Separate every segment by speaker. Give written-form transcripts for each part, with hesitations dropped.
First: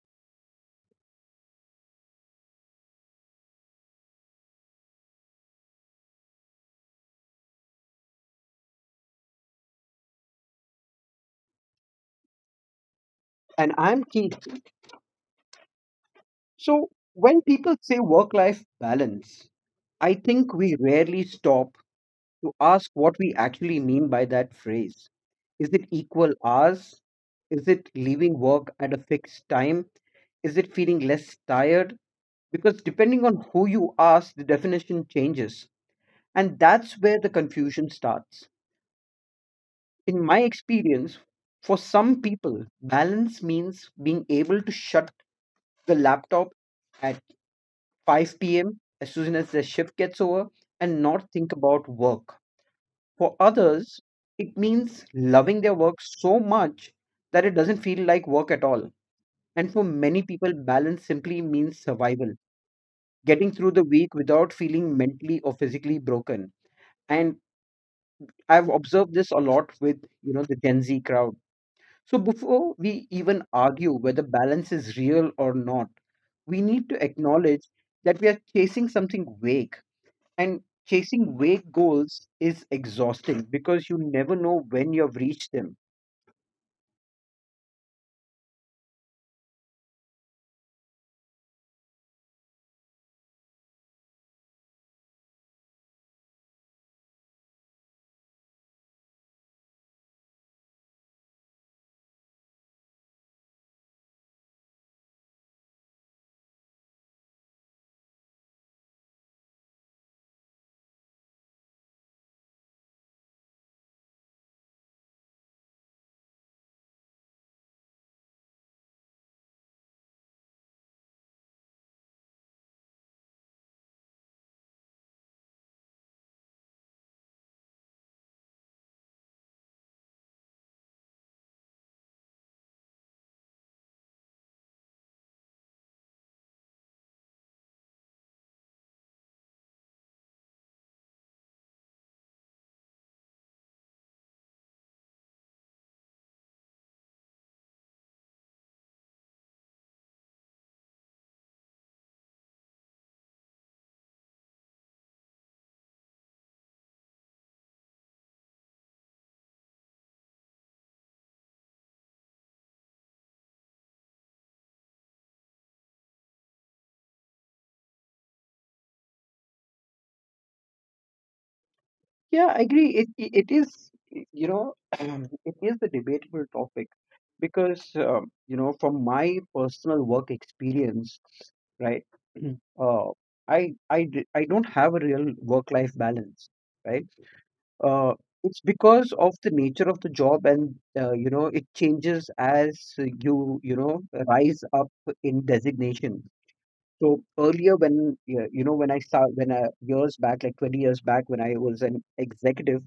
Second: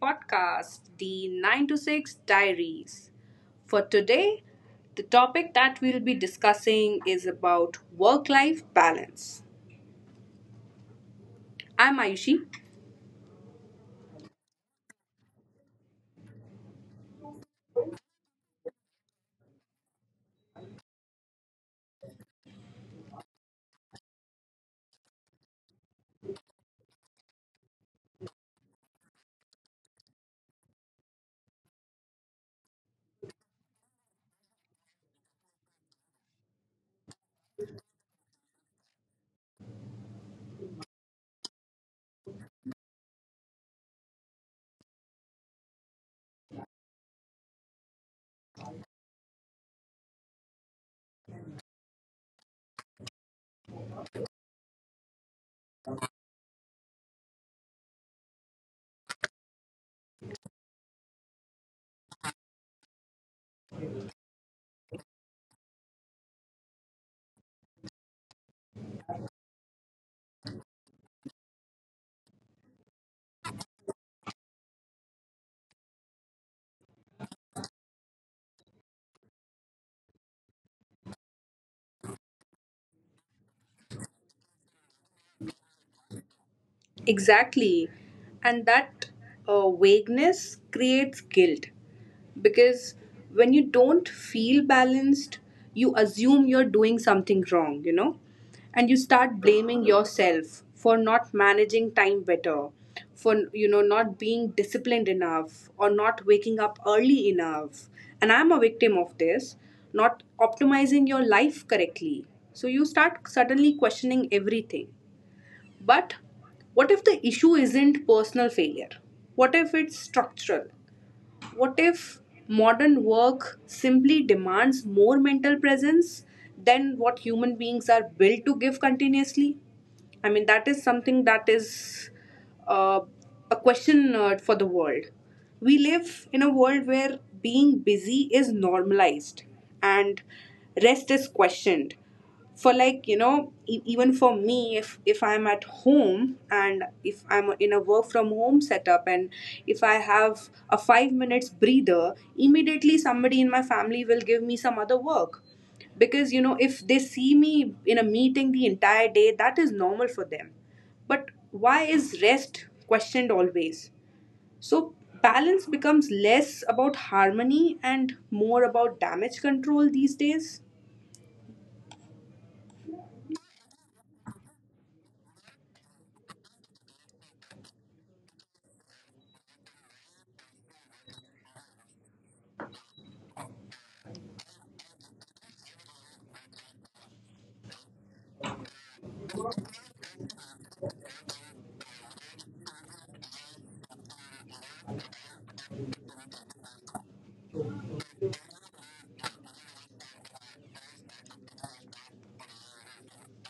Speaker 1: podcast, the 9 to 6 Diaries. For today, the topic that we'll be discussing is about work life balance. I'm Ayushi.
Speaker 2: And I'm Keith. So, when people say work life balance, I think we rarely stop to ask what we actually mean by that phrase. Is it equal hours? Is it leaving work at a fixed time? Is it feeling less tired? Because depending on who you ask, the definition changes. And that's where the confusion starts. In my experience, for some people, balance means being able to shut the laptop at 5 p.m. as soon as their shift gets over and not think about work. For others, it means loving their work so much that it doesn't feel like work at all. And for many people, balance simply means survival, getting through the week without feeling mentally or physically broken. And I've observed this a lot with, the Gen Z crowd. So before we even argue whether balance is real or not, we need to acknowledge that we are chasing something vague. And chasing vague goals is exhausting because you never know when you've reached them.
Speaker 1: Exactly. And that vagueness creates guilt because when you don't feel balanced, you assume you're doing something wrong, you know, and you start blaming yourself for not managing time better, for, you know, not being disciplined enough or not waking up early enough. And I'm a victim of this, not optimizing your life correctly. So you start suddenly questioning everything. But what if the issue isn't personal failure? What if it's structural? What if modern work simply demands more mental presence than what human beings are built to give continuously? I mean, that is something that is uh, a question for the world. We live in a world where being busy is normalized and rest is questioned. For, like, you know, even for me, if I'm at home and if I'm in a work from home setup, and if I have a 5 minutes breather, immediately somebody in my family will give me some other work, because you know, if they see me in a meeting the entire day, that is normal for them. But why is rest questioned always? So balance becomes less about harmony and more about damage control these days.
Speaker 2: Yeah, I agree. It is, you know, it is a debatable topic because, you know, from my personal work experience, right? Uh, I don't have a real work-life balance, right? Uh, it's because of the nature of the job, and you know it changes as you know rise up in designation. So earlier, when yeah, you know, when I start, when years back, like 20 years back, when I was an executive,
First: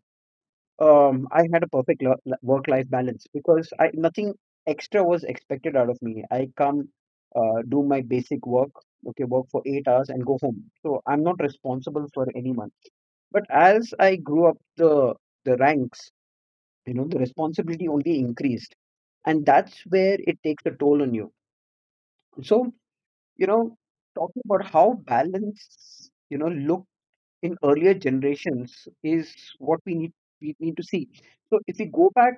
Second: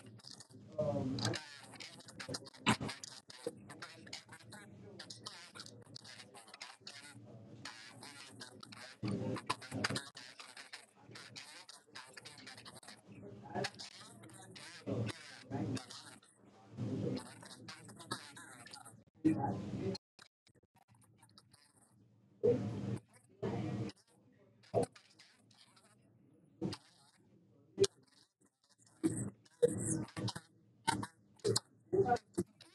Speaker 2: I had a work-life balance because I nothing extra was expected out of me. I come, do my basic work, okay, work for 8 hours and go home. So I'm not responsible for anyone. But as I grew up the ranks, you know, the responsibility only increased, and that's where it takes a toll on you. So you know, talking about how balance, you know, look in earlier generations is what we need to see. So if we go back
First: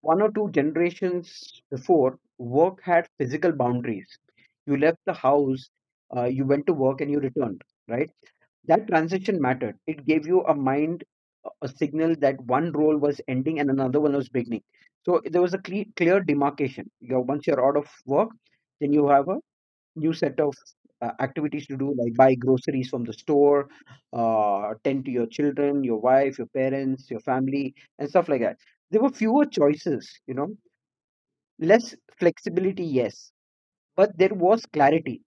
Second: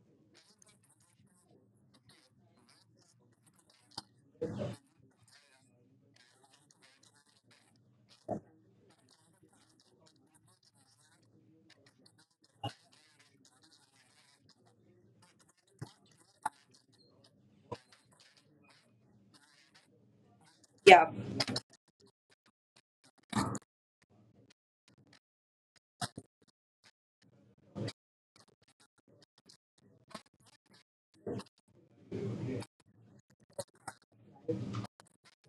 Speaker 2: one or two generations before, work had physical boundaries. You left the house, you went to work, and you returned. Right? That transition mattered. It gave you a signal that one role was ending and another one was beginning. So there was a clear demarcation. Once you're out of work, then you have a new set of
Speaker 1: Yeah.
Speaker 2: activities to do, like buy groceries from the store, tend to your children, your wife, your parents, your family, and stuff like that. There were fewer choices, you know, less flexibility, yes, but there was clarity,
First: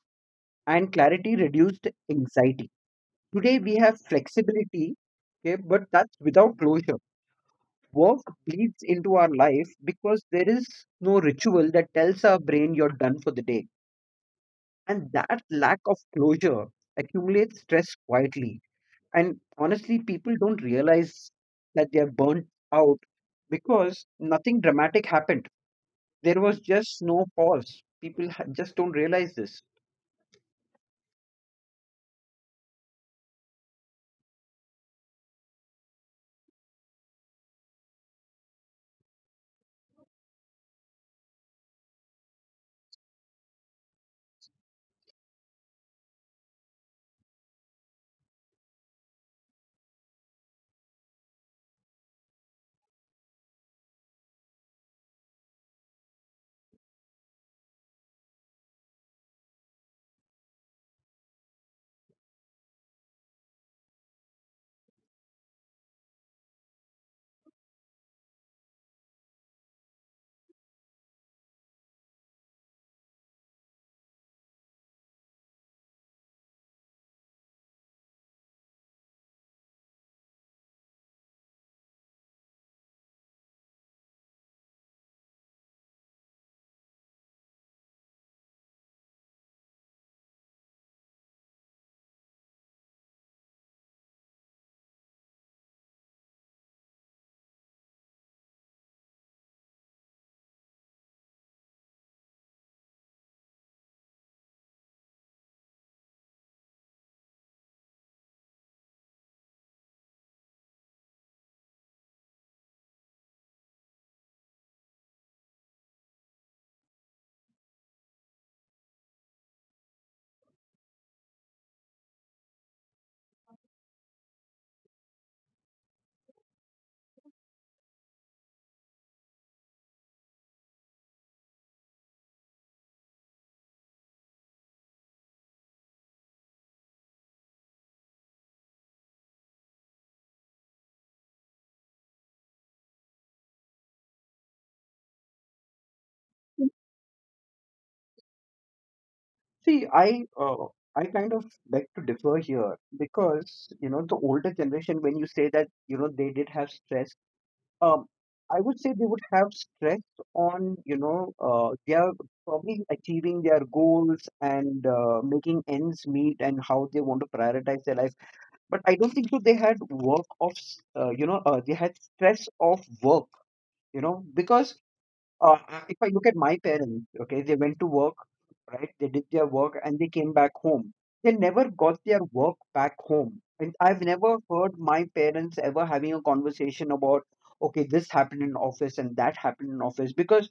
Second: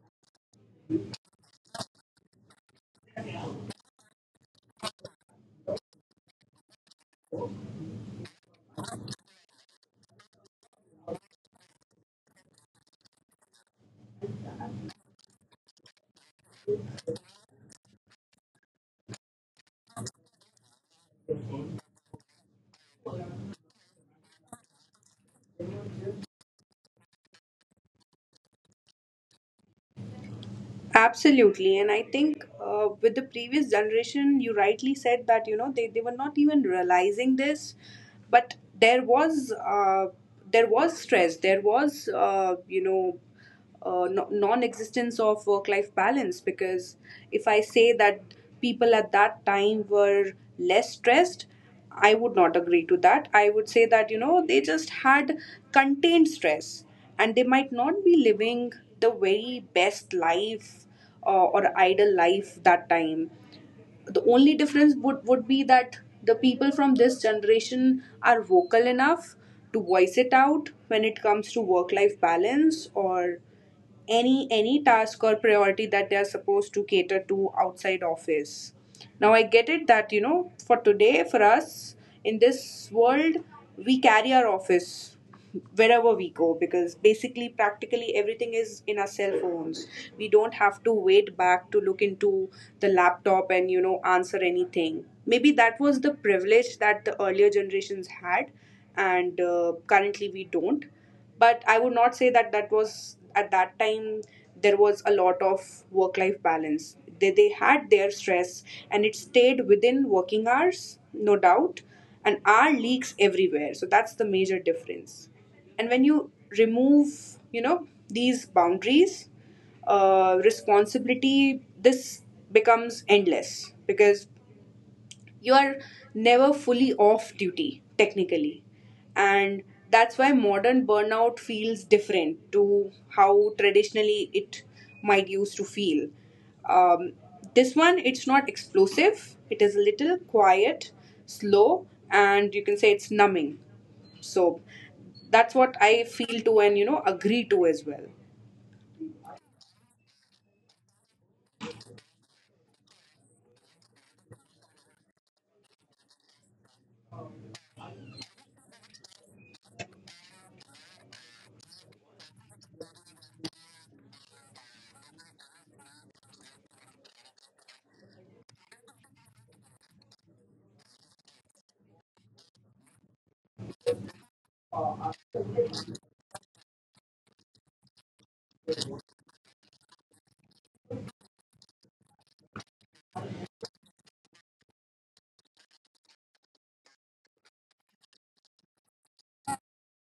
Speaker 2: and clarity reduced anxiety. Today we have flexibility, okay, but that's without closure. Work bleeds into our life because there is no ritual that tells our brain you're done for the day. And that lack of closure accumulates stress quietly. And honestly, people don't realize that they are burnt out because nothing dramatic happened. There was just no pause. Just don't realize this.
Speaker 1: Absolutely. And I think, with the previous generation, you rightly said that, you know, they were not even realizing this, but there was, uh, there was stress, there was, non-existence of work-life balance. Because if I say that people at that time were less stressed, I would not agree to that. I would say that, you know, they just had contained stress, and they might not be living the very best life, or ideal life, that time. The only difference would be that the people from this generation are vocal enough to voice it out when it comes to work life balance or any task or priority that they are supposed to cater to outside office. Now I get it that, you know, for today, for us in this world, we carry our office wherever we go, because basically practically everything is in our cell phones. We don't have to wait back to look into the laptop and, you know, answer anything. Maybe that was the privilege that the earlier generations had, and currently we don't. But I would not say that, that was at that time there was a lot of work life balance. They had their stress, and it stayed within working hours, no doubt. And our leaks everywhere, so that's the major difference. And when you remove, you know, these boundaries, responsibility, this becomes endless because you are never fully off duty technically. And that's why modern burnout feels different to how traditionally it might used to feel. um, this one, it's not explosive, it is a little quiet, slow, and you can say it's numbing. So that's what I feel to, and, you know, agree to as well.
Speaker 2: See, I I kind of beg to differ here, because you know the older generation, when you say that you know they did have stress, um, I would say they would have stress on, you know, they are probably achieving their goals and making ends meet, and how they want to prioritize their life. But I don't think so they had work of, s- you know, they had stress of work, you know, because if I look at my parents, okay, they went to work, right? They did their work and they came back home. They never got their work back home. And I've never heard my parents ever having a conversation about, okay, this happened in office and that happened in office, because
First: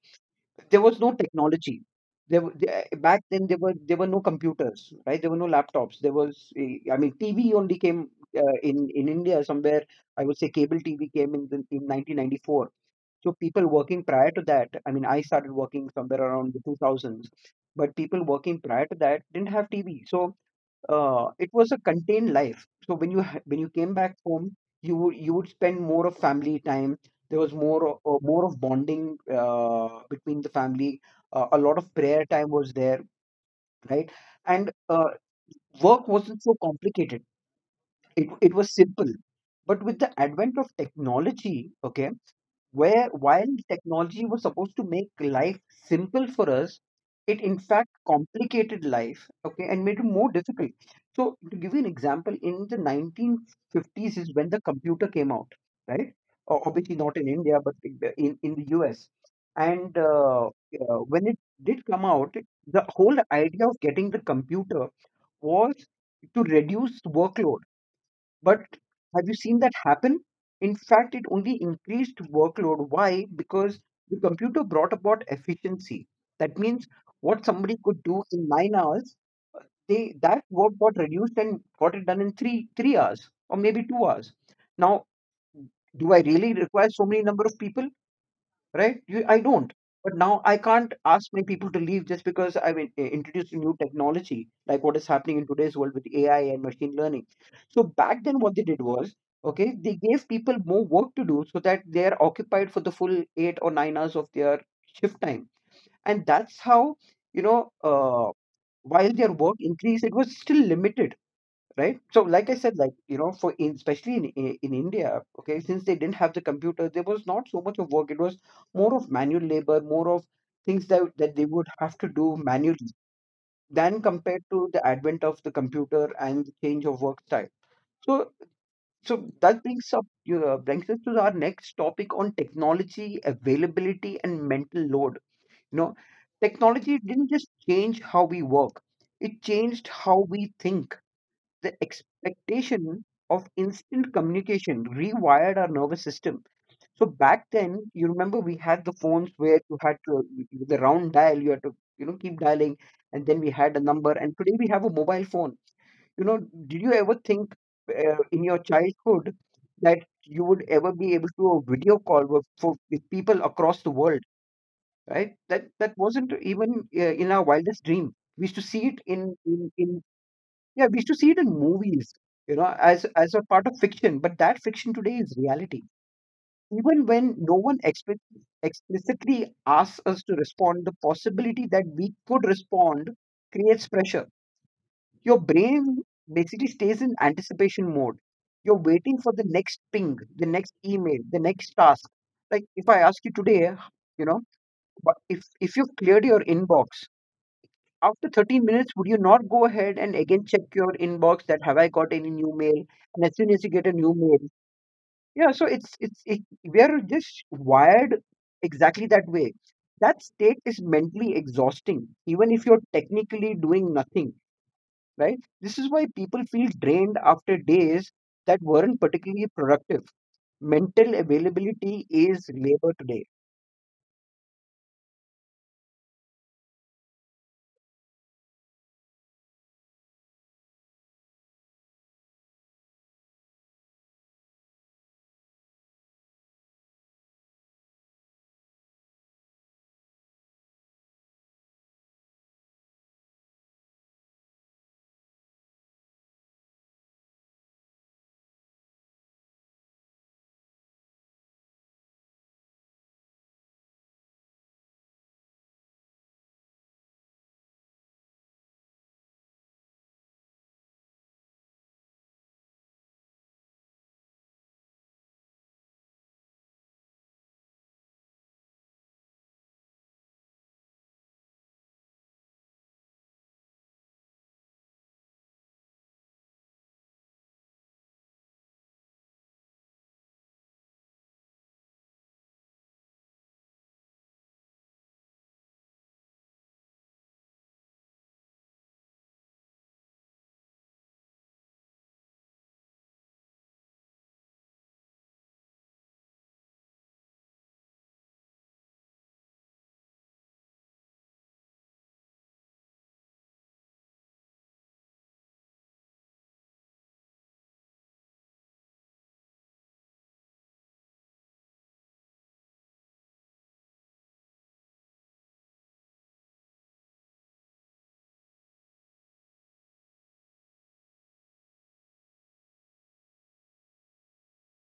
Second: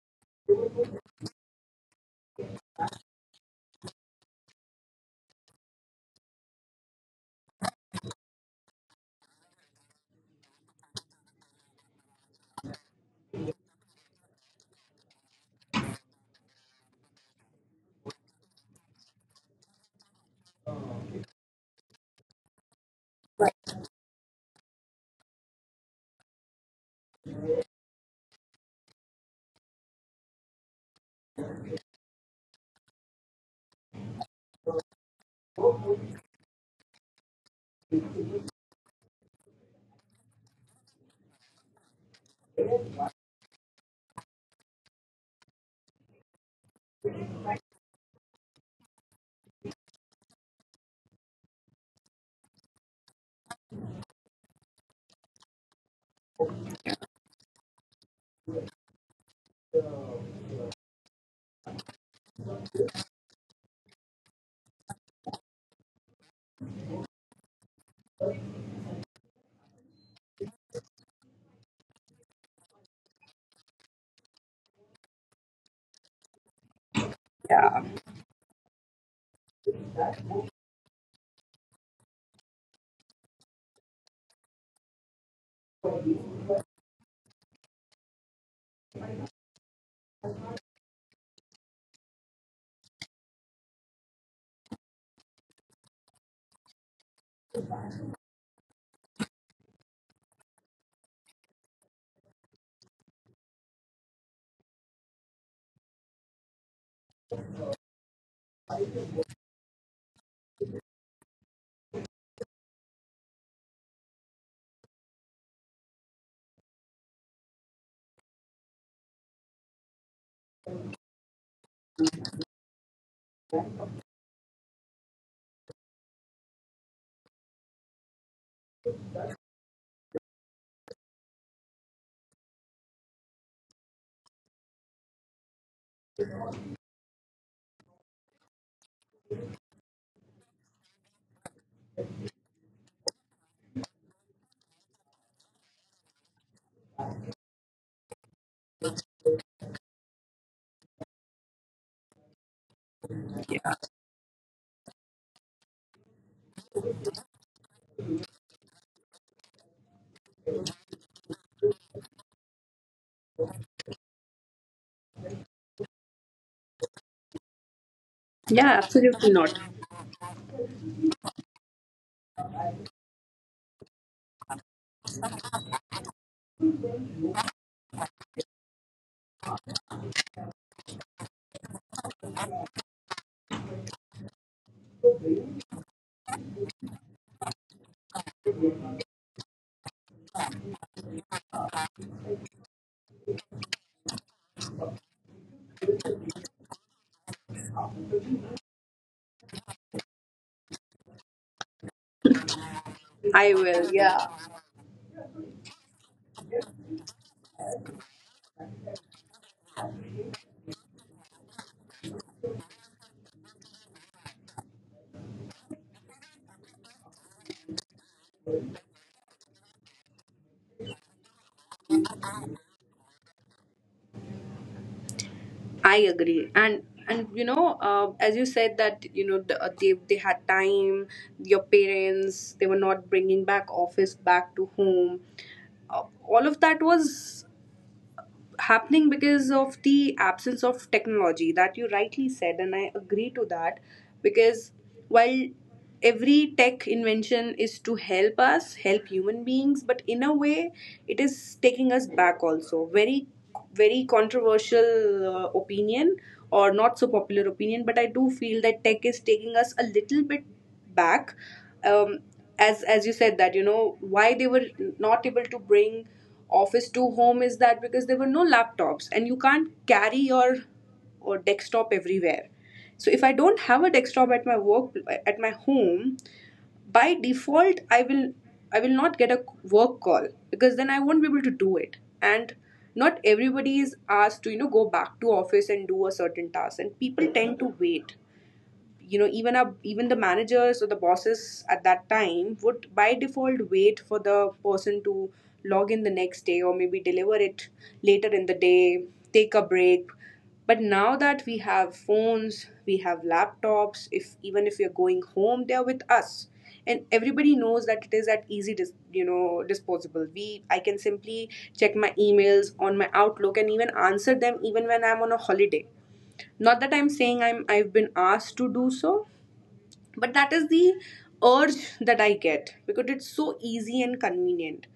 Speaker 2: there was no technology. Back then, there were no computers, right? There were no laptops. There was, I mean, TV only came in India somewhere. I would say cable TV came in in 1994, so people working prior to that, I mean, I started working somewhere around the 2000s, but people working prior to that didn't have TV. So it was a contained life. So when you came back home, you would spend more of family time. There was more of bonding between the family. A lot of prayer time was there, right? And work wasn't so complicated. It was simple. But with the advent of technology, okay, where while technology was supposed to make life simple for us, it in fact complicated life, okay, and made it more difficult. So to give you an example, in the 1950s is when the computer came out, right? Obviously not in India, but in in the US. And When it did come out, the whole idea of getting the computer was to reduce workload. But have you seen that happen? In fact, it only increased workload. Why? Because the computer brought about efficiency. That means what somebody could do in 9 hours, they that work got reduced and got it done in three hours or maybe 2 hours. Now, do I really require so many number of people? Right? I don't. But now I can't ask my people to leave just because I've introduced a new technology, like what is happening in today's world with AI and machine learning. So back then, what they did was, okay, they gave people more work to do so that they're occupied for the full 8 or 9 hours of their shift time. And that's how, you know, while their work increased, it was still limited. Right, so like I said, like you know, for especially in in India, okay, since they didn't have the computer, there was not so much of work. It was more of manual labor, more of things that they would have to do manually, than compared to the advent of the computer and the change of work style. So so that brings us to our next topic on technology, availability, and mental load. You know, technology didn't just change how we work, it changed how we think. The expectation of instant communication rewired our nervous system. So back then, you remember we had the phones where you had to, with the round dial, you had to you know keep dialing, and then we had a number. And today we have a mobile phone. You know, did you ever think in your childhood that you would ever be able to a video call with people across the world? Right? That that wasn't even in our wildest dream. We used
Speaker 1: Yeah,
Speaker 2: to see it
Speaker 1: absolutely not.
Speaker 2: in, yeah, we used to see it in movies, you know, as a part of fiction, but that fiction today is reality. Even when no one explicitly asks us to respond, the possibility that we could respond creates pressure. Your brain basically stays in anticipation mode. You're waiting for the next ping, the next email, the next task. Like if I ask you today, you know, but if you've cleared your inbox, after 30 minutes, would you not go ahead and again check your inbox that have I got any new mail? And as
Speaker 1: I
Speaker 2: soon as you
Speaker 1: will,
Speaker 2: get a new
Speaker 1: yeah.
Speaker 2: mail, yeah, so we are just wired exactly that way. That state is mentally exhausting, even if you're technically doing nothing, right? This is why people feel drained after days that weren't particularly productive. Mental availability is labor today.
Speaker 1: I agree. And you know, as you said that, you know, the, they had time. Your parents, they were not bringing back office back to home. All of that was happening because of the absence of technology, that you rightly said, and I agree to that. Because while every tech invention is to help us, help human beings, but in a way, it is taking us back also. Very, very controversial opinion, or not so popular opinion, but I do feel that tech is taking us a little bit back. um, as you said that, you know, why they were not able to bring office to home, is that because there were no laptops, and you can't carry your or desktop everywhere. So if I don't have a desktop at my work, at my home, by default I will I will not get a work call, because then I won't be able to do it. And not everybody is asked to, you know, go back to office and do a certain task, and people tend to wait, you know. Even our, even the managers or the bosses at that time would by default wait for the person to log in the next day, or maybe deliver it later in the day, take a break. But now that we have phones, we have laptops, if even if we are going home, they are with us. And everybody knows that it is at easy you know, disposable. We I can simply check my emails on my Outlook and even answer them, even when I'm on a holiday. Not that I'm saying I'm, I've been asked to do so, but that is the urge that I get because it's so easy and convenient.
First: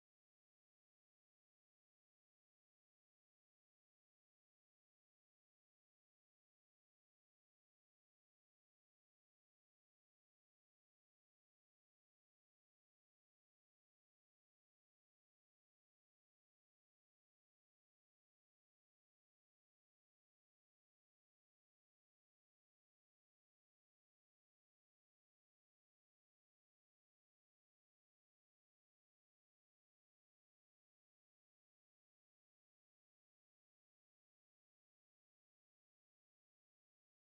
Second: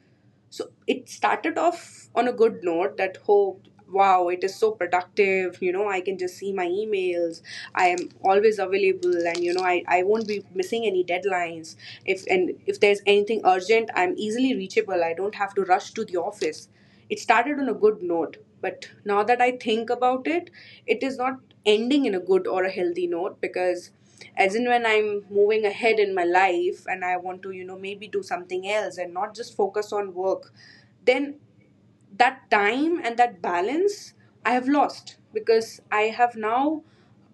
Speaker 1: So it started off on a good note that, oh wow, it is so productive, you know, I can just see my emails, I am always available, and you know, I won't be missing any deadlines, if, and if there's anything urgent, I'm easily reachable, I don't have to rush to the office. It started on a good note, but now that I think about it, it is not ending in a good or a healthy note. Because as in when I'm moving ahead in my life, and I want to, you know, maybe do something else and not just focus on work, then that time and that balance I have lost, because I have now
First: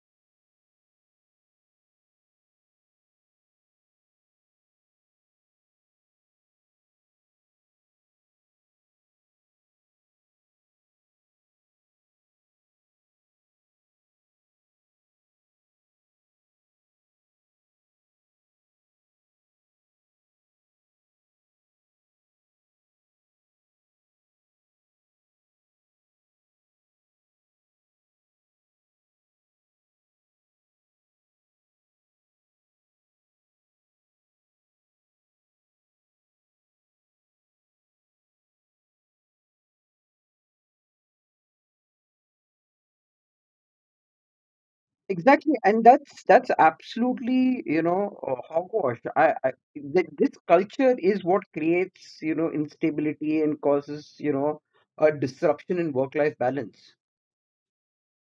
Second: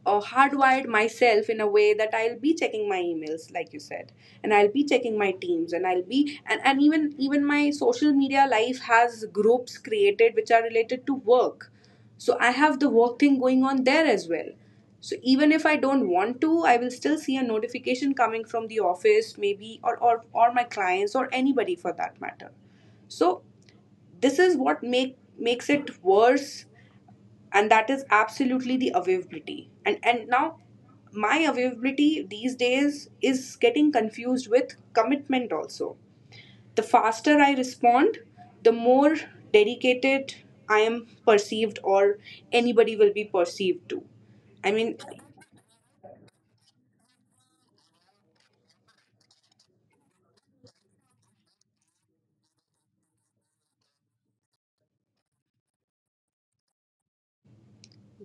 Speaker 1: hardwired myself in a way that I'll be checking my emails, like you said, and I'll be checking my teams, and I'll be, and even my social media life has groups created which are related to work. So I have the work thing going on there as well. So even if I don't want to, I will still see a notification coming from the office, maybe, or my clients or anybody for that matter. So this is what makes it worse. And that is absolutely the availability, and now my availability these days is getting confused with commitment also. The faster I respond, the more dedicated I am perceived, or anybody will be perceived to, I mean.
Speaker 2: Exactly, and that's absolutely, you know, hogwash. This culture is what creates, you know, instability and causes, you know, a disruption in work-life balance.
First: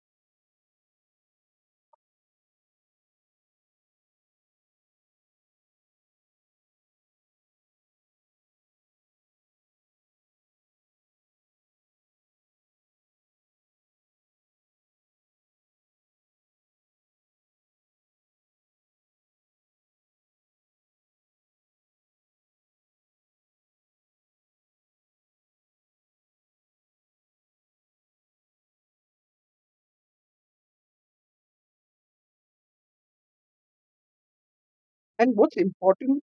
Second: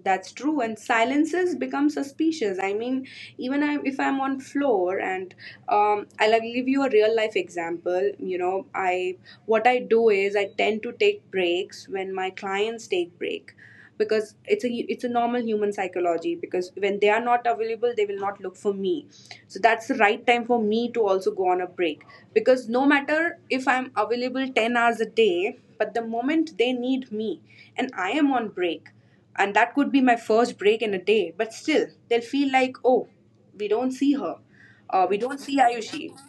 Speaker 1: That's true, and silences become suspicious. I mean, even I, if I'm on floor, and I'll give you a real life example. You know, I, what I do is I tend to take breaks when my clients take break, because it's a normal human psychology. Because when they are not available, they will not look for me. So that's the right time for me to also go on a break. Because no matter if I'm available 10 hours a day, but the moment they need me, and I am on break. And that could be my first break in a day, but still, they'll feel like, oh, we don't see her. We don't
Speaker 2: And
Speaker 1: see
Speaker 2: what's
Speaker 1: Ayushi.
Speaker 2: important,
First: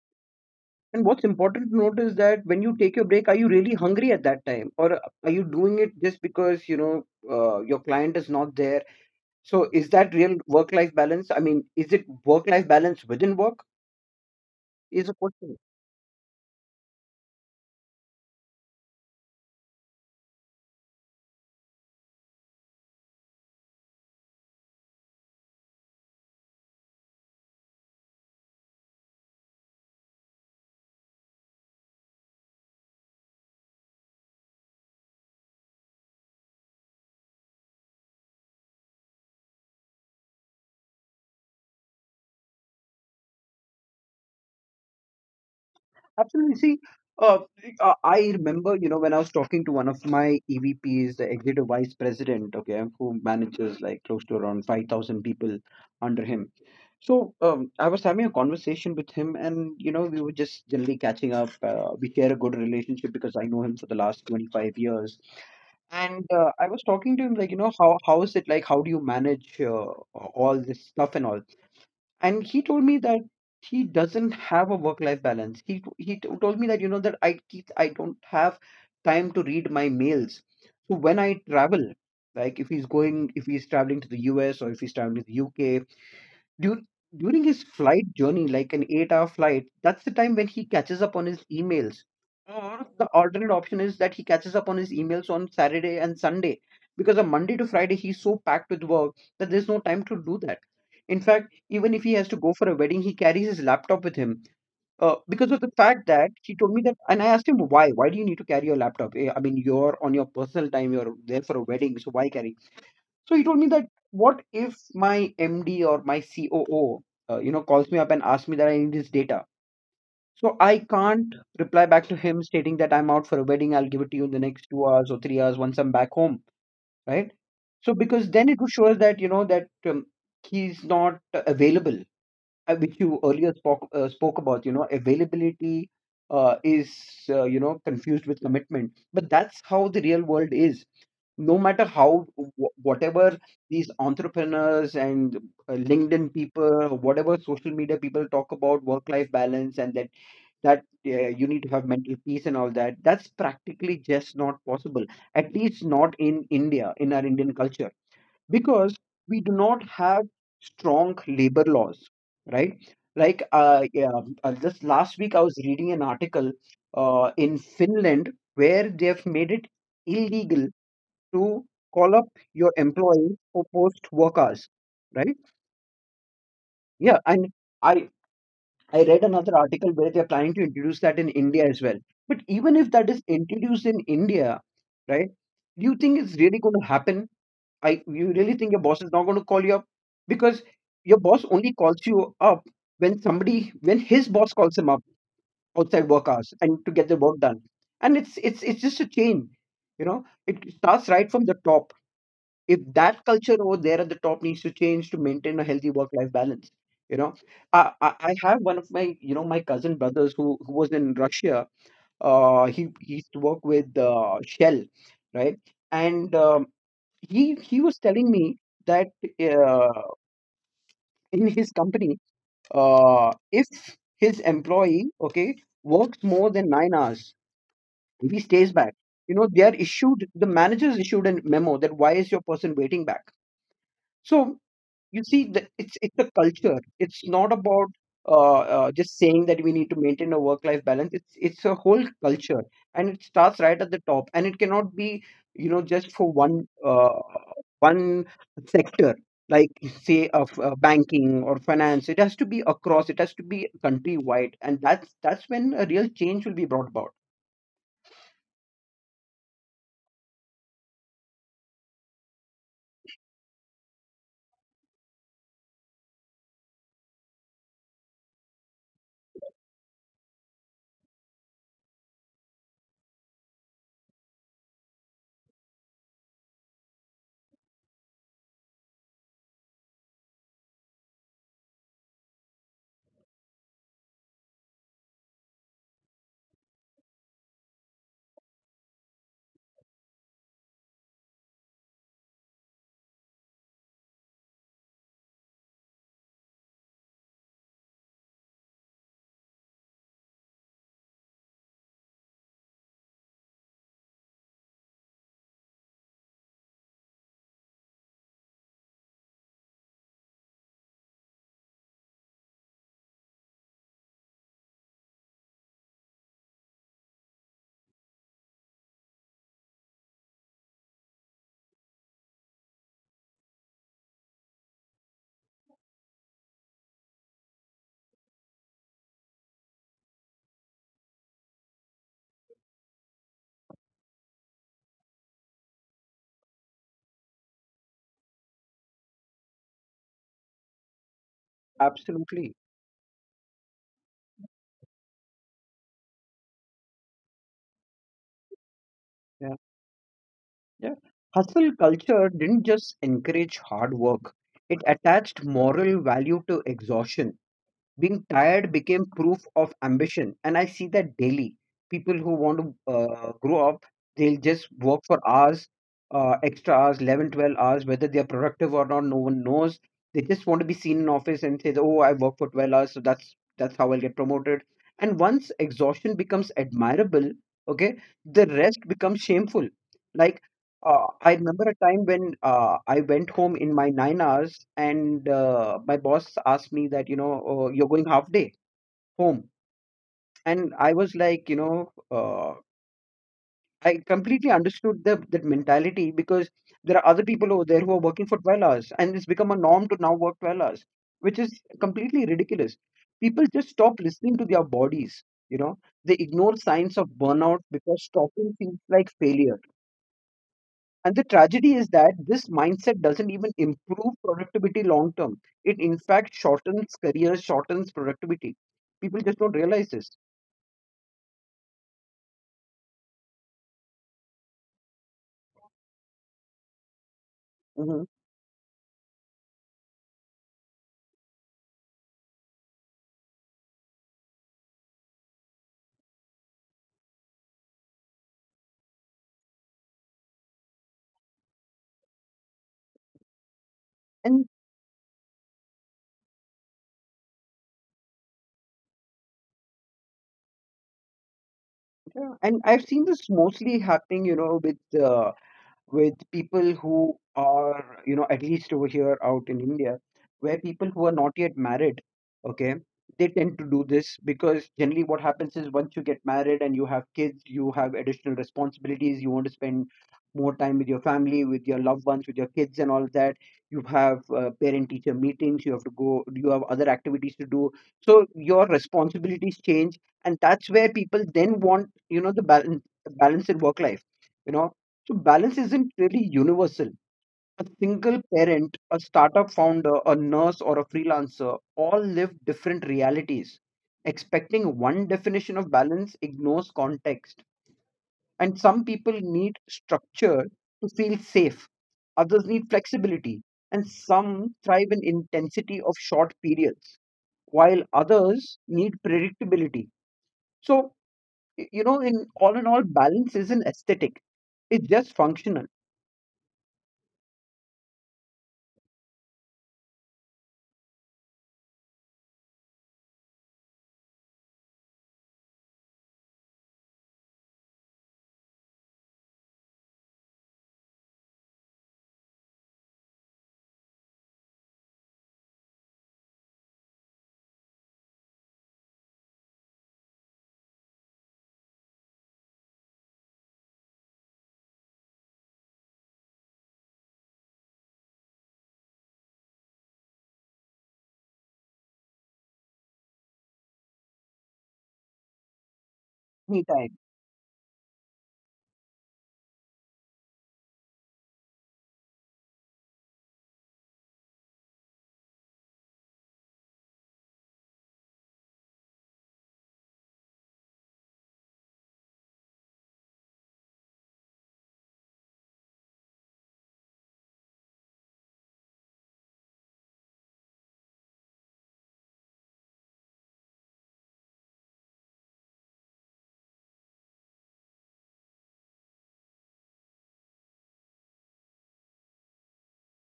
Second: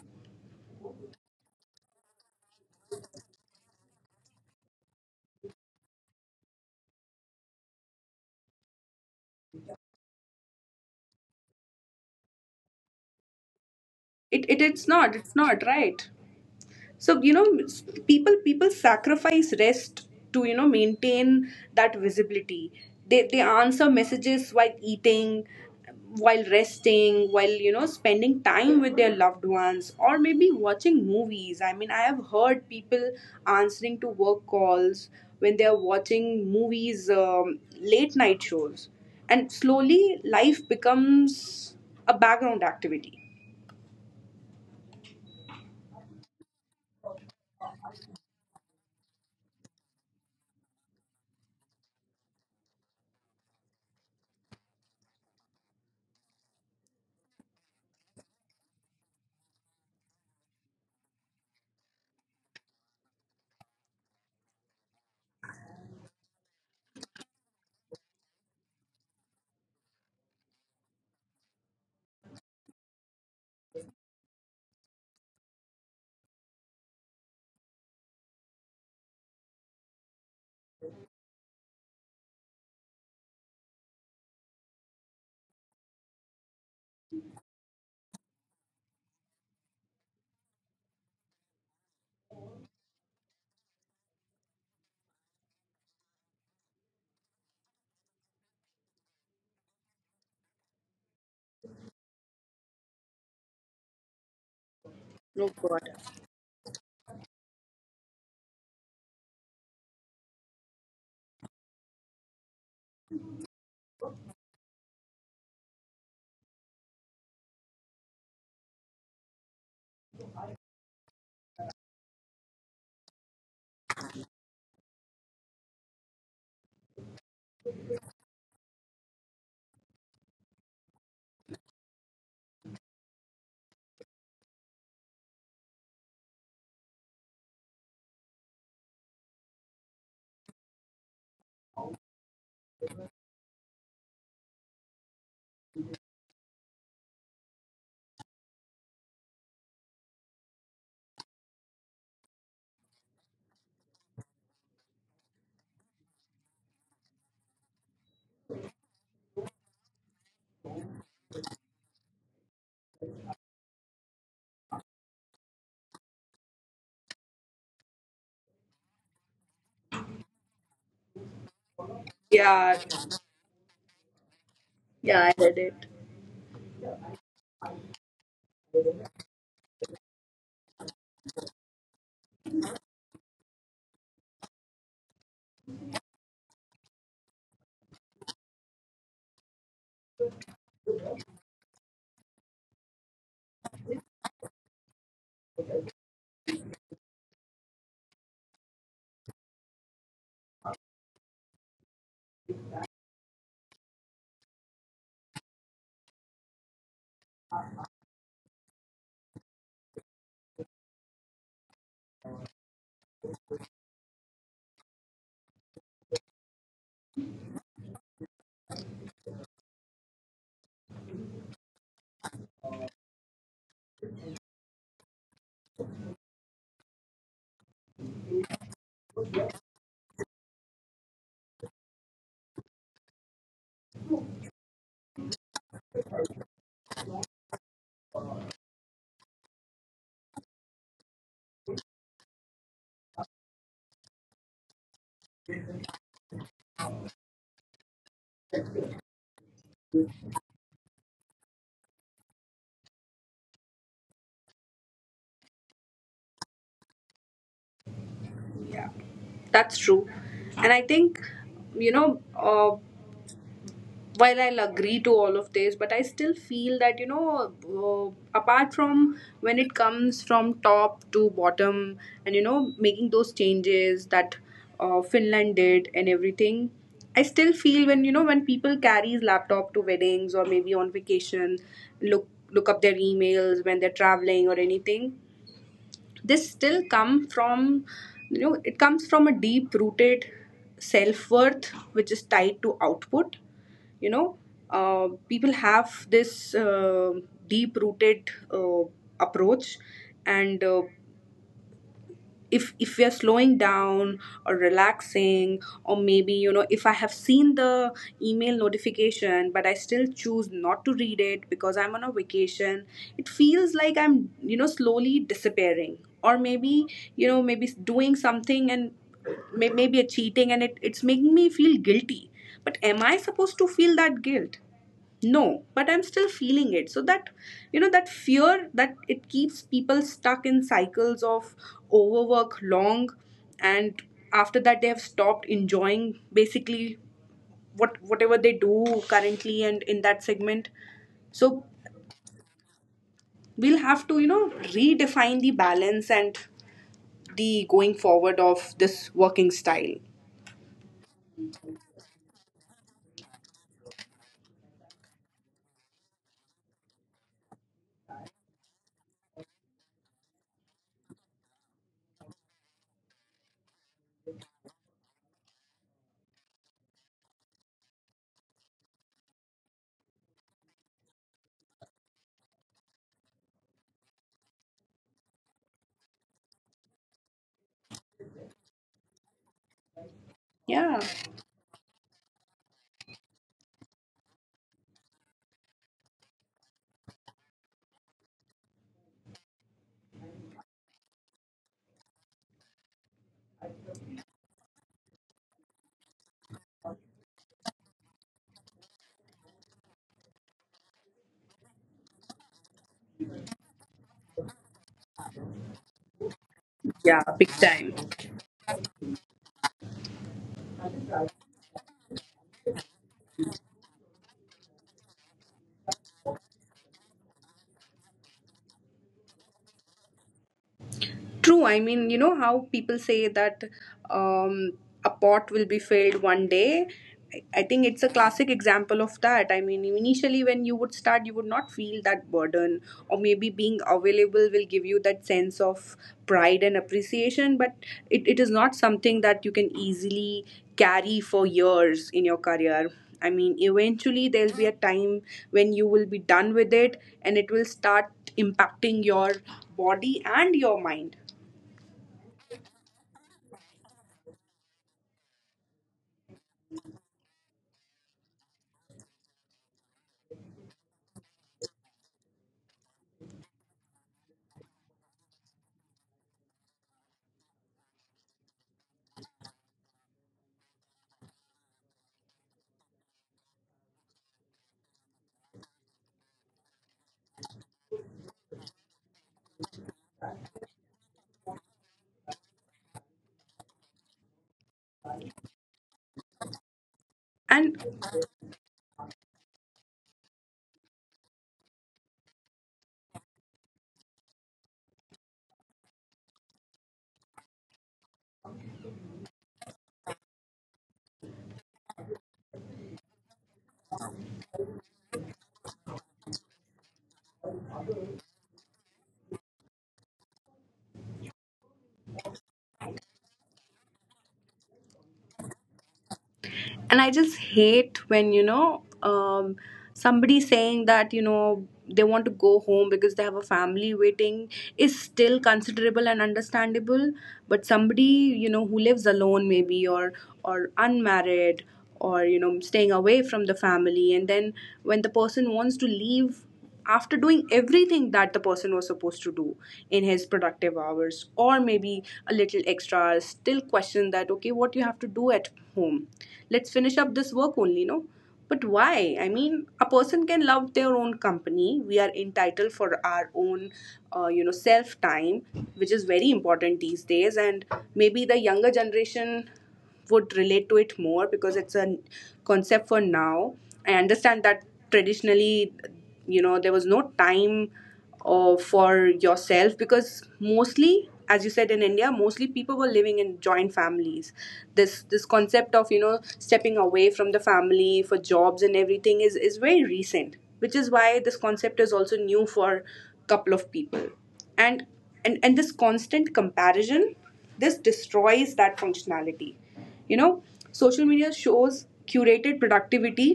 Speaker 2: to note is that when you take your break, are you really hungry at that time, or are you doing it just because, you know, your client is not there? So is that real work-life balance? I mean, is it work-life balance within work?
Speaker 1: It's
Speaker 2: Is a
Speaker 1: not, it's
Speaker 2: question.
Speaker 1: not, right? So, you know, people sacrifice rest to, you know, maintain that visibility. They answer messages while eating, while resting, while, you know, spending time with their loved ones, or maybe watching movies. I mean, I have heard people answering to work calls when they are watching movies, late night shows. And slowly life becomes a background activity.
Speaker 2: Absolutely. See, uh, I remember, you know, when I was talking to one of my EVPs, the executive vice president, okay, who manages like close to around 5,000 people under him. So I was having a conversation with him, and you know, we were just generally catching up. We share a good relationship because I know him for the last 25 years. And I was talking to him like, you know, how is it like? How do you manage all this stuff and all? And he told me that he doesn't have a work life balance. He told me that, you know, that I don't have time to read my mails. So when I travel, like if he's going if he's traveling to the US, or if he's traveling to the UK, Dur- during his flight journey, like an 8-hour flight, that's the time when he catches up on his emails. Or the alternate option is that he catches up on his emails on Saturday and Sunday, because on Monday to Friday he's so packed with work that there's no time to do that. In fact, even if he has to go for a wedding, he carries his laptop with him, because of
Speaker 1: Oh
Speaker 2: the
Speaker 1: God.
Speaker 2: fact that he told me that. And I asked him, why? Why do you need to carry your laptop? I mean, you're on your personal time, you're there for a wedding, so why carry? So he told me, that what if my MD or my COO, calls me up and asks me that I need this data. So I can't reply back to him stating that I'm out for a wedding. I'll give it to you in the next 2 hours or 3 hours once I'm back home, right? So because then it would show us that you know that he's not available, which you earlier spoke about. You know, availability is, confused with commitment. But that's how the real world is, no matter whatever these entrepreneurs and linkedin people, whatever social media people talk about work life balance, and that that you need to have mental peace and all that, that's practically just not possible, at least not in india, in our indian culture, because we do not have strong labor laws, right? Like, yeah, just last week I was reading an article, in finland, where they have made it illegal to call up your
Speaker 1: Yeah.
Speaker 2: employee for post work hours, right? Yeah, and I I read another article where they're planning to introduce that in India as well. But even if that is introduced in India, right? Do you think it's really going to happen? I you really think your boss is not going to call you up? Because your boss only calls you up when somebody, when his boss calls him up outside work hours, and to get the work done. And it's just a chain, you know. It starts right from the top. If that culture over there at the top needs to change to maintain a healthy work life balance, you know, I have one of my you know my cousin brothers who was in russia. He used to work with shell, right? And he was telling me that, uh, in his company, if his employee, okay, works more than 9 hours, if he stays back, you know, they are issued the managers issued a memo, that why is your person waiting back? So you see, it's a culture, it's not about just saying that we need to maintain a work life balance. It's a whole culture, and it starts right at the top, and it cannot be, you know, just for uh, one sector, like say of banking or finance. It has to be across, it has to be countrywide, and that's when a real change will be brought about.
Speaker 1: That's true. And I think, you know, while I'll agree to all of this, but I still feel that, you know, apart from when it comes from top to bottom, and, you know, making those changes that Finland did and everything, I still feel when, you know, when people carries laptop to weddings or maybe on vacation, look look up their emails when they're traveling or anything, this still come from, you know, it comes from a deep rooted self worth, which is tied to output, you know. People have this deep rooted approach. And if we are slowing down or relaxing, or maybe, you know, if I have seen the email notification but I still choose not to read it because I'm on a vacation, it feels like I'm, you know, slowly disappearing, or maybe, you know, maybe doing something, and maybe a cheating, and it's making me feel guilty. But am I supposed to feel that guilt? No, but I'm still feeling it. So that, you know, that fear that it keeps people stuck in cycles of overwork long. And after that they have stopped enjoying basically whatever they do currently and in that segment. So
Speaker 2: Absolutely.
Speaker 1: we'll have to, you know, redefine the balance and the going forward of this working
Speaker 2: Yeah.
Speaker 1: style.
Speaker 2: Yeah. Hustle culture didn't just encourage hard work, it attached moral value to exhaustion. Being tired became proof of ambition. And I see that daily. People who want to grow up, they'll just work for hours, extra hours, 11, 12 hours, whether they're productive or not, no one knows. They just want to be seen in office and say that, oh, I work for 12 hours, so that's how I'll get promoted. And once exhaustion becomes admirable, okay, the rest becomes shameful. Like,
Speaker 1: Yeah.
Speaker 2: I remember a time when, I went home in my 9 hours, and my boss asked me that, you know, you're going half day home. And I was like, you know, I completely understood that mentality, because there are other people over there who are working for 12 hours, and it's become a norm to now work 12 hours, which is completely ridiculous. People just stop listening to their bodies, you know, they ignore signs of
Speaker 1: Yeah, big
Speaker 2: burnout
Speaker 1: time.
Speaker 2: because stopping feels like failure. And the tragedy is that this mindset doesn't even improve productivity long term. It, in fact, shortens careers, shortens productivity. People just don't realize this.
Speaker 1: True. I mean, you know how people say that um, a pot will be filled one day. I think
Speaker 2: Hmm.
Speaker 1: it's a classic example of that. I mean, initially when you would start, you would not feel that burden, or maybe being available will give you that sense of pride and appreciation, but it is not something that you can easily carry for years in your career. I mean, eventually
Speaker 2: And
Speaker 1: there'll be a time when you will be done with it and it will start impacting your body and your mind.
Speaker 2: yeah, and I've seen this mostly happening, you know, with people who are, you know, at least over here out in India, where people who are not yet married, okay, they tend to do this because generally what happens is, once you get married and you have kids, you have additional responsibilities, you want to spend more time with your family, with your loved ones, with your kids, and all that. You have parent teacher meetings, you have to go, you have other activities to do. So your responsibilities change, and that's where people then want, you know, the balance, balance in work life. You know, so balance isn't really universal. A
Speaker 1: and
Speaker 2: single parent, a startup founder, a nurse, or a freelancer all live different realities. Expecting one definition of balance ignores context. And some people need structure to feel safe, others need flexibility, and some thrive in intensity of short periods, while others need predictability. So, you know, in all, balance isn't aesthetic, it's just functional.
Speaker 1: and I just hate when, you know, somebody saying that, you know, they want to go home because they have a family waiting is still considerable and understandable. But somebody, you know, who lives alone maybe, or unmarried, or you know, staying away from the family, and then when the person wants to leave after doing everything that the person was supposed to do in his productive hours, or maybe a little extra, still question that, okay, what you have to do at home, let's finish up this work only. No, but why? I mean, a person can love their own company. We are entitled for our own, you know, self time, which is very important these
Speaker 2: Anytime.
Speaker 1: days. And maybe the younger generation would relate to it more because it's a concept for now. I understand that traditionally, you know, there was no time for yourself, because mostly, as you said, in India, mostly people were living in joint families. This concept of, you know, stepping away from the family for jobs and everything is very recent, which is why this concept is also new for a couple of people. And and and this constant comparison, this destroys that functionality, you know. Social media shows curated productivity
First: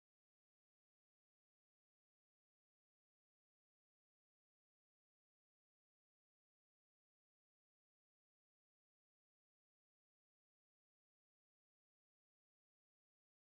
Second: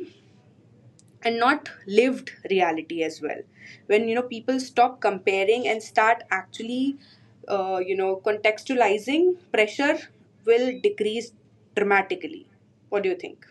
Speaker 1: and not lived reality as well. When, you know, people stop comparing and start actually, you know, contextualizing, pressure will decrease dramatically. What do you think?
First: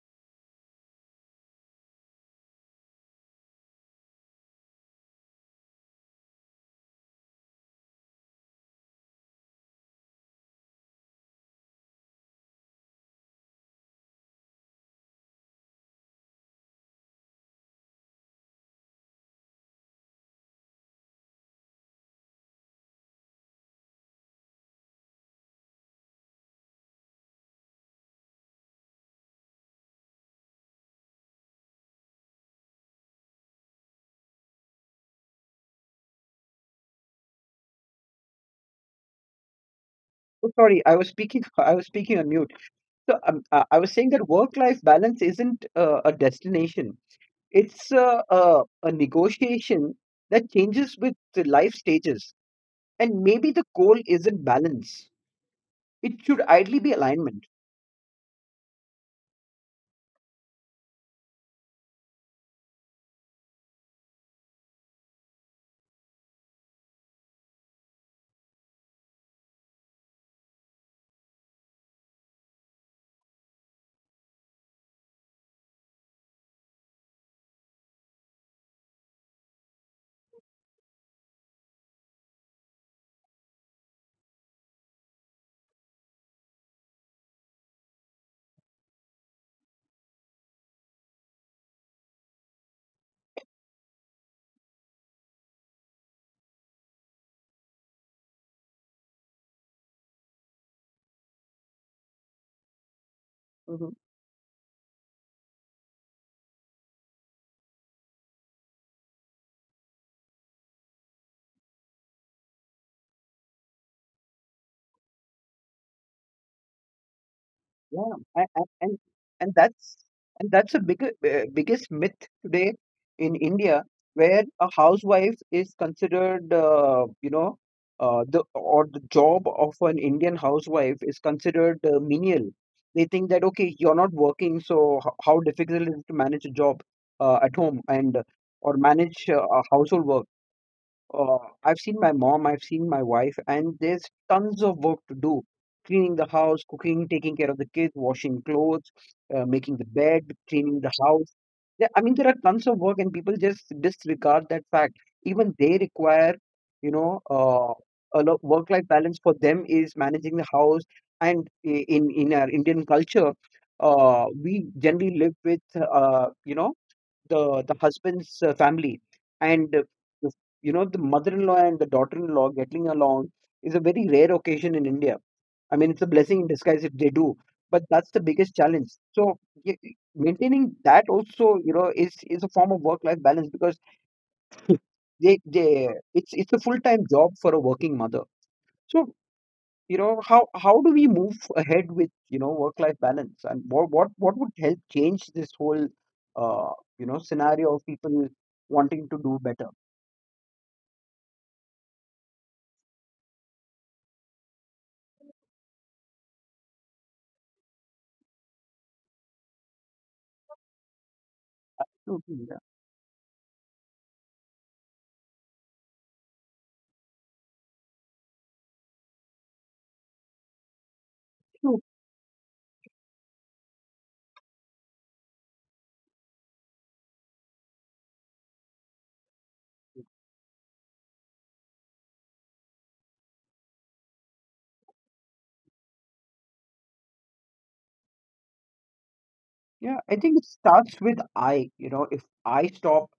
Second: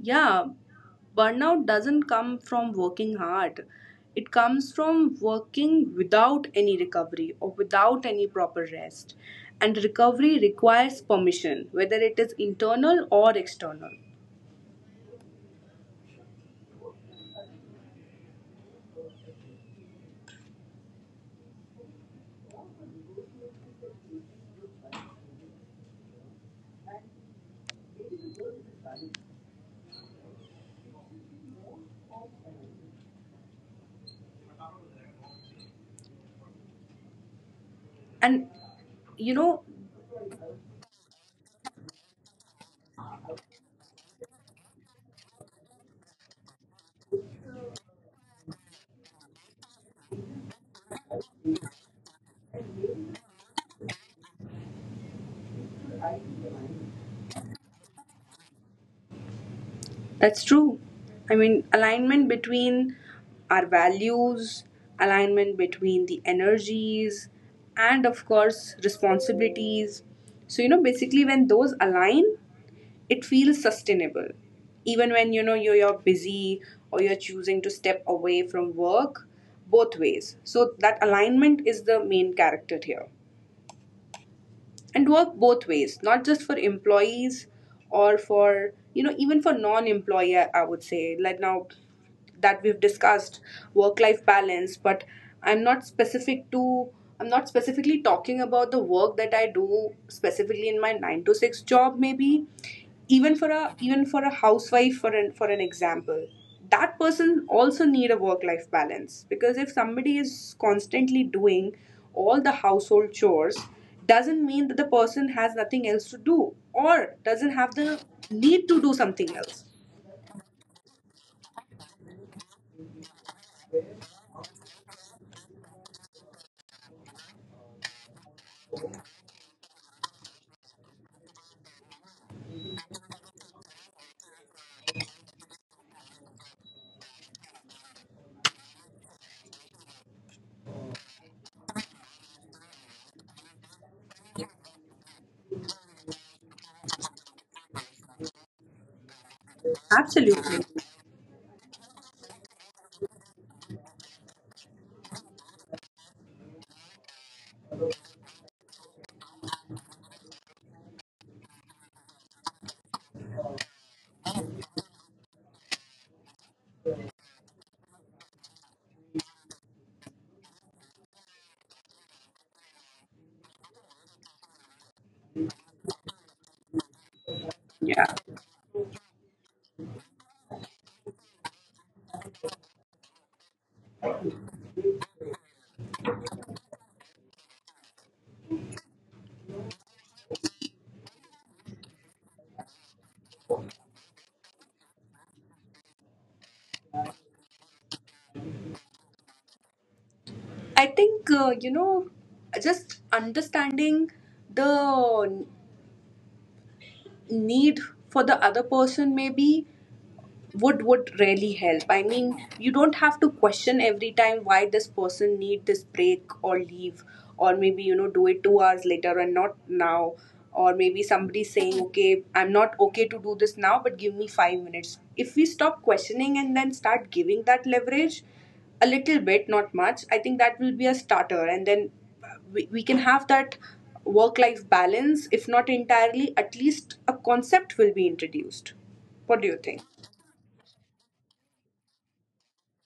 Speaker 1: Yeah, burnout doesn't come from working hard. It comes from working without any recovery or without any proper rest. And recovery requires permission, whether it is internal or external. And you know,
Speaker 2: Oh, sorry, I was speaking. I was speaking on mute. So I was saying that work-life balance isn't a destination. It's a negotiation that changes with the life stages, and maybe the goal isn't balance. It should ideally be alignment.
Speaker 1: that's true. I mean, alignment between our values, alignment between the energies, and of course, responsibilities. So, you know, basically, when those align, it feels sustainable, even when, you know, you're busy or you're choosing to step away from work. Both ways, so that alignment is the main character here. And work both ways, not just for employees or for, you know, even for non-employer, I would say. Like, now that we've discussed work life balance, but I'm not specific to, I'm not specifically talking about the work that I do specifically in my 9 to 6 job. Maybe even for a
Speaker 2: Mm-hmm.
Speaker 1: even for a housewife, for an example, that person also need a work life balance. Because if somebody is constantly doing all the household chores, doesn't mean that the person has nothing else to do, or doesn't
Speaker 2: Yeah,
Speaker 1: have the
Speaker 2: a- a- and
Speaker 1: need to do
Speaker 2: and
Speaker 1: something
Speaker 2: that's
Speaker 1: else.
Speaker 2: and that's a big biggest myth today in India, where a housewife is considered, the job of an Indian housewife is considered menial. They think that, okay, you're not working, so how difficult it is to manage a job at home, and or manage a household work. Uh, I've seen my mom, I've seen my wife, and there's tons of work to do. Cleaning the house, cooking, taking care of the kids, washing clothes, making the bed, cleaning the
Speaker 1: Absolutely.
Speaker 2: house. There, I mean, there are tons of work, and people just disregard that fact. Even they require, you know, work-life balance for them is managing the house. And in our Indian culture, we generally live with, the husband's family, and the- the mother-in-law and the daughter-in-law getting along is a very rare occasion in India. I mean, it's a blessing in disguise if they do, but that's the
Speaker 1: Yeah,
Speaker 2: biggest challenge. So maintaining that also, you know, is a form of work-life balance, because they it's a full-time job for a working mother. So, you know, how do we move ahead with, work life balance, and what what would help change this whole, uh, scenario of people wanting to do better?
Speaker 1: I think, you know, just understanding the need for the other person maybe would really help.
Speaker 2: Mhm.
Speaker 1: I mean,
Speaker 2: Yeah,
Speaker 1: you don't have to question every time why this person need this break or leave, or maybe, you know, do it 2 hours later and not now. Or maybe somebody
Speaker 2: so,
Speaker 1: saying, okay, I'm not okay to do this now, but give me 5 minutes. If we stop questioning and then start giving that leverage a little bit, not much, I think that will be a starter. And then we can have that work life balance, if not entirely, at least a concept will be introduced. What do you
Speaker 2: yeah,
Speaker 1: think?
Speaker 2: I think it starts with, I you know, if I stop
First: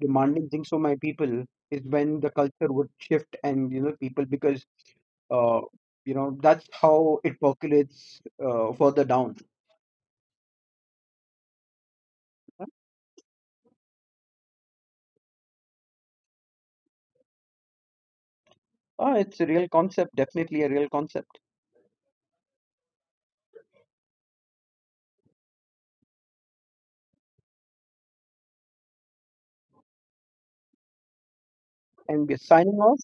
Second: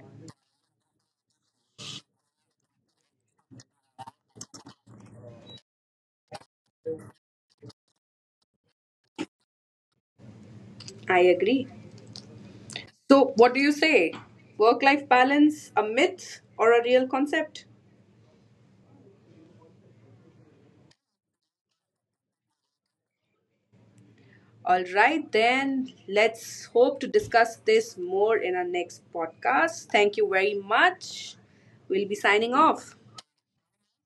Speaker 2: demanding things from my people is when the culture would shift. And you know, people, because, uh, you know, that's how it percolates, further down.
Speaker 1: I agree. So, what do you say? Work life balance, a myth or a real concept?
Speaker 2: Oh, it's a real concept, definitely a real concept.
Speaker 1: All right, then let's hope to discuss this more in our next podcast. Thank you very much. We'll be signing off.
Speaker 2: And we're signing off.